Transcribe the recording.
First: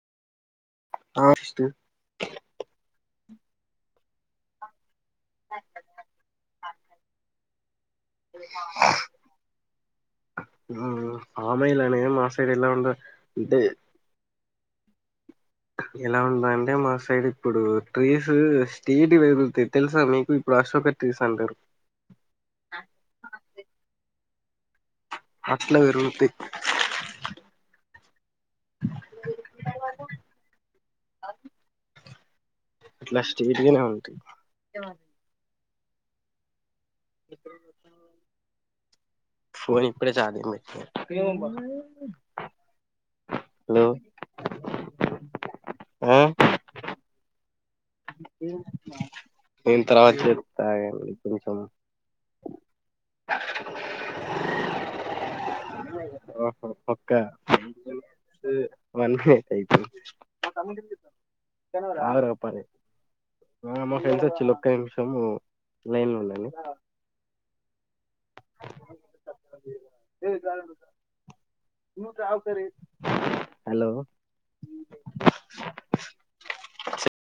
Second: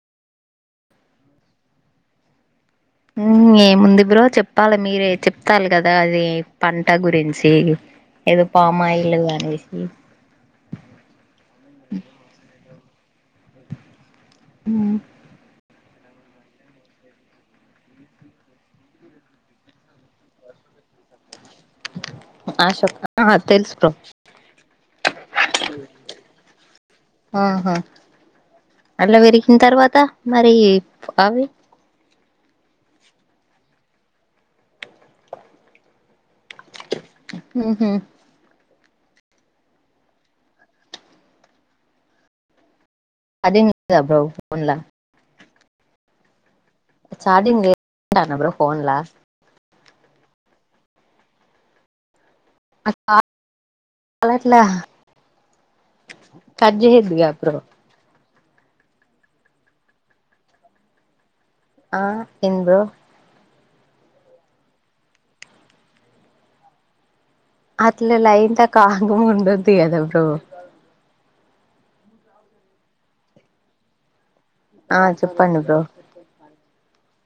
[unintelligible] హ్మ్ ఏముంది బ్రో చెప్పాలి మీరే చెప్తాలి కదా అది పంట గురించి ఏదో పామాయిల్ అనేసి మ్ మ్ పామయిలనే మా సైడ్ ఎలా ఉంది అంటే హ్మ్ ఎలా ఉంది అంటే మా సైడ్ ఇప్పుడు ట్రీస్ స్ట్రెయిటుగ పెరుగుతాయి తెలుసా మీకు ఇప్పుడు ఆ సోకేస్ ట్రీస్ అంటారు. ఆ షేప్ ఆహా తెలుసు బ్రో అట్ల పెరుగుతయ్. ఆహా! అలా పెరిగిన తర్వాత మరీ అవి అట్లా స్ట్రేట్గానే ఉంటాయ్. ఉహు [unintelligible] ఫోన్ ఇప్పుడే ఛార్జింగ్ పెట్టిన ఏమో బ్బా ఛార్జింగ్ అయిపోయిందా ఫోన్లా ఆ ఛార్జింగ్ పెట్టుకుంటన్న బ్రో ఫోన్లా నేను తర్వాత చెస్తా ఆగి అండి కొంచెం [unintelligible] ఆహా, కట్ ఒక్క చెయద్దిగా బ్రో ఆ ఏం బ్రో [unintelligible] ఆ మా ఫ్రెండ్స్ వచ్చిండ్రు ఒక్క నిమిషము లైన్లో ఉండండి. అట్లే లైన్తా కామ్గా ఉండద్ది కదా బ్రో హలో ఆ చెప్పండి బ్రో చె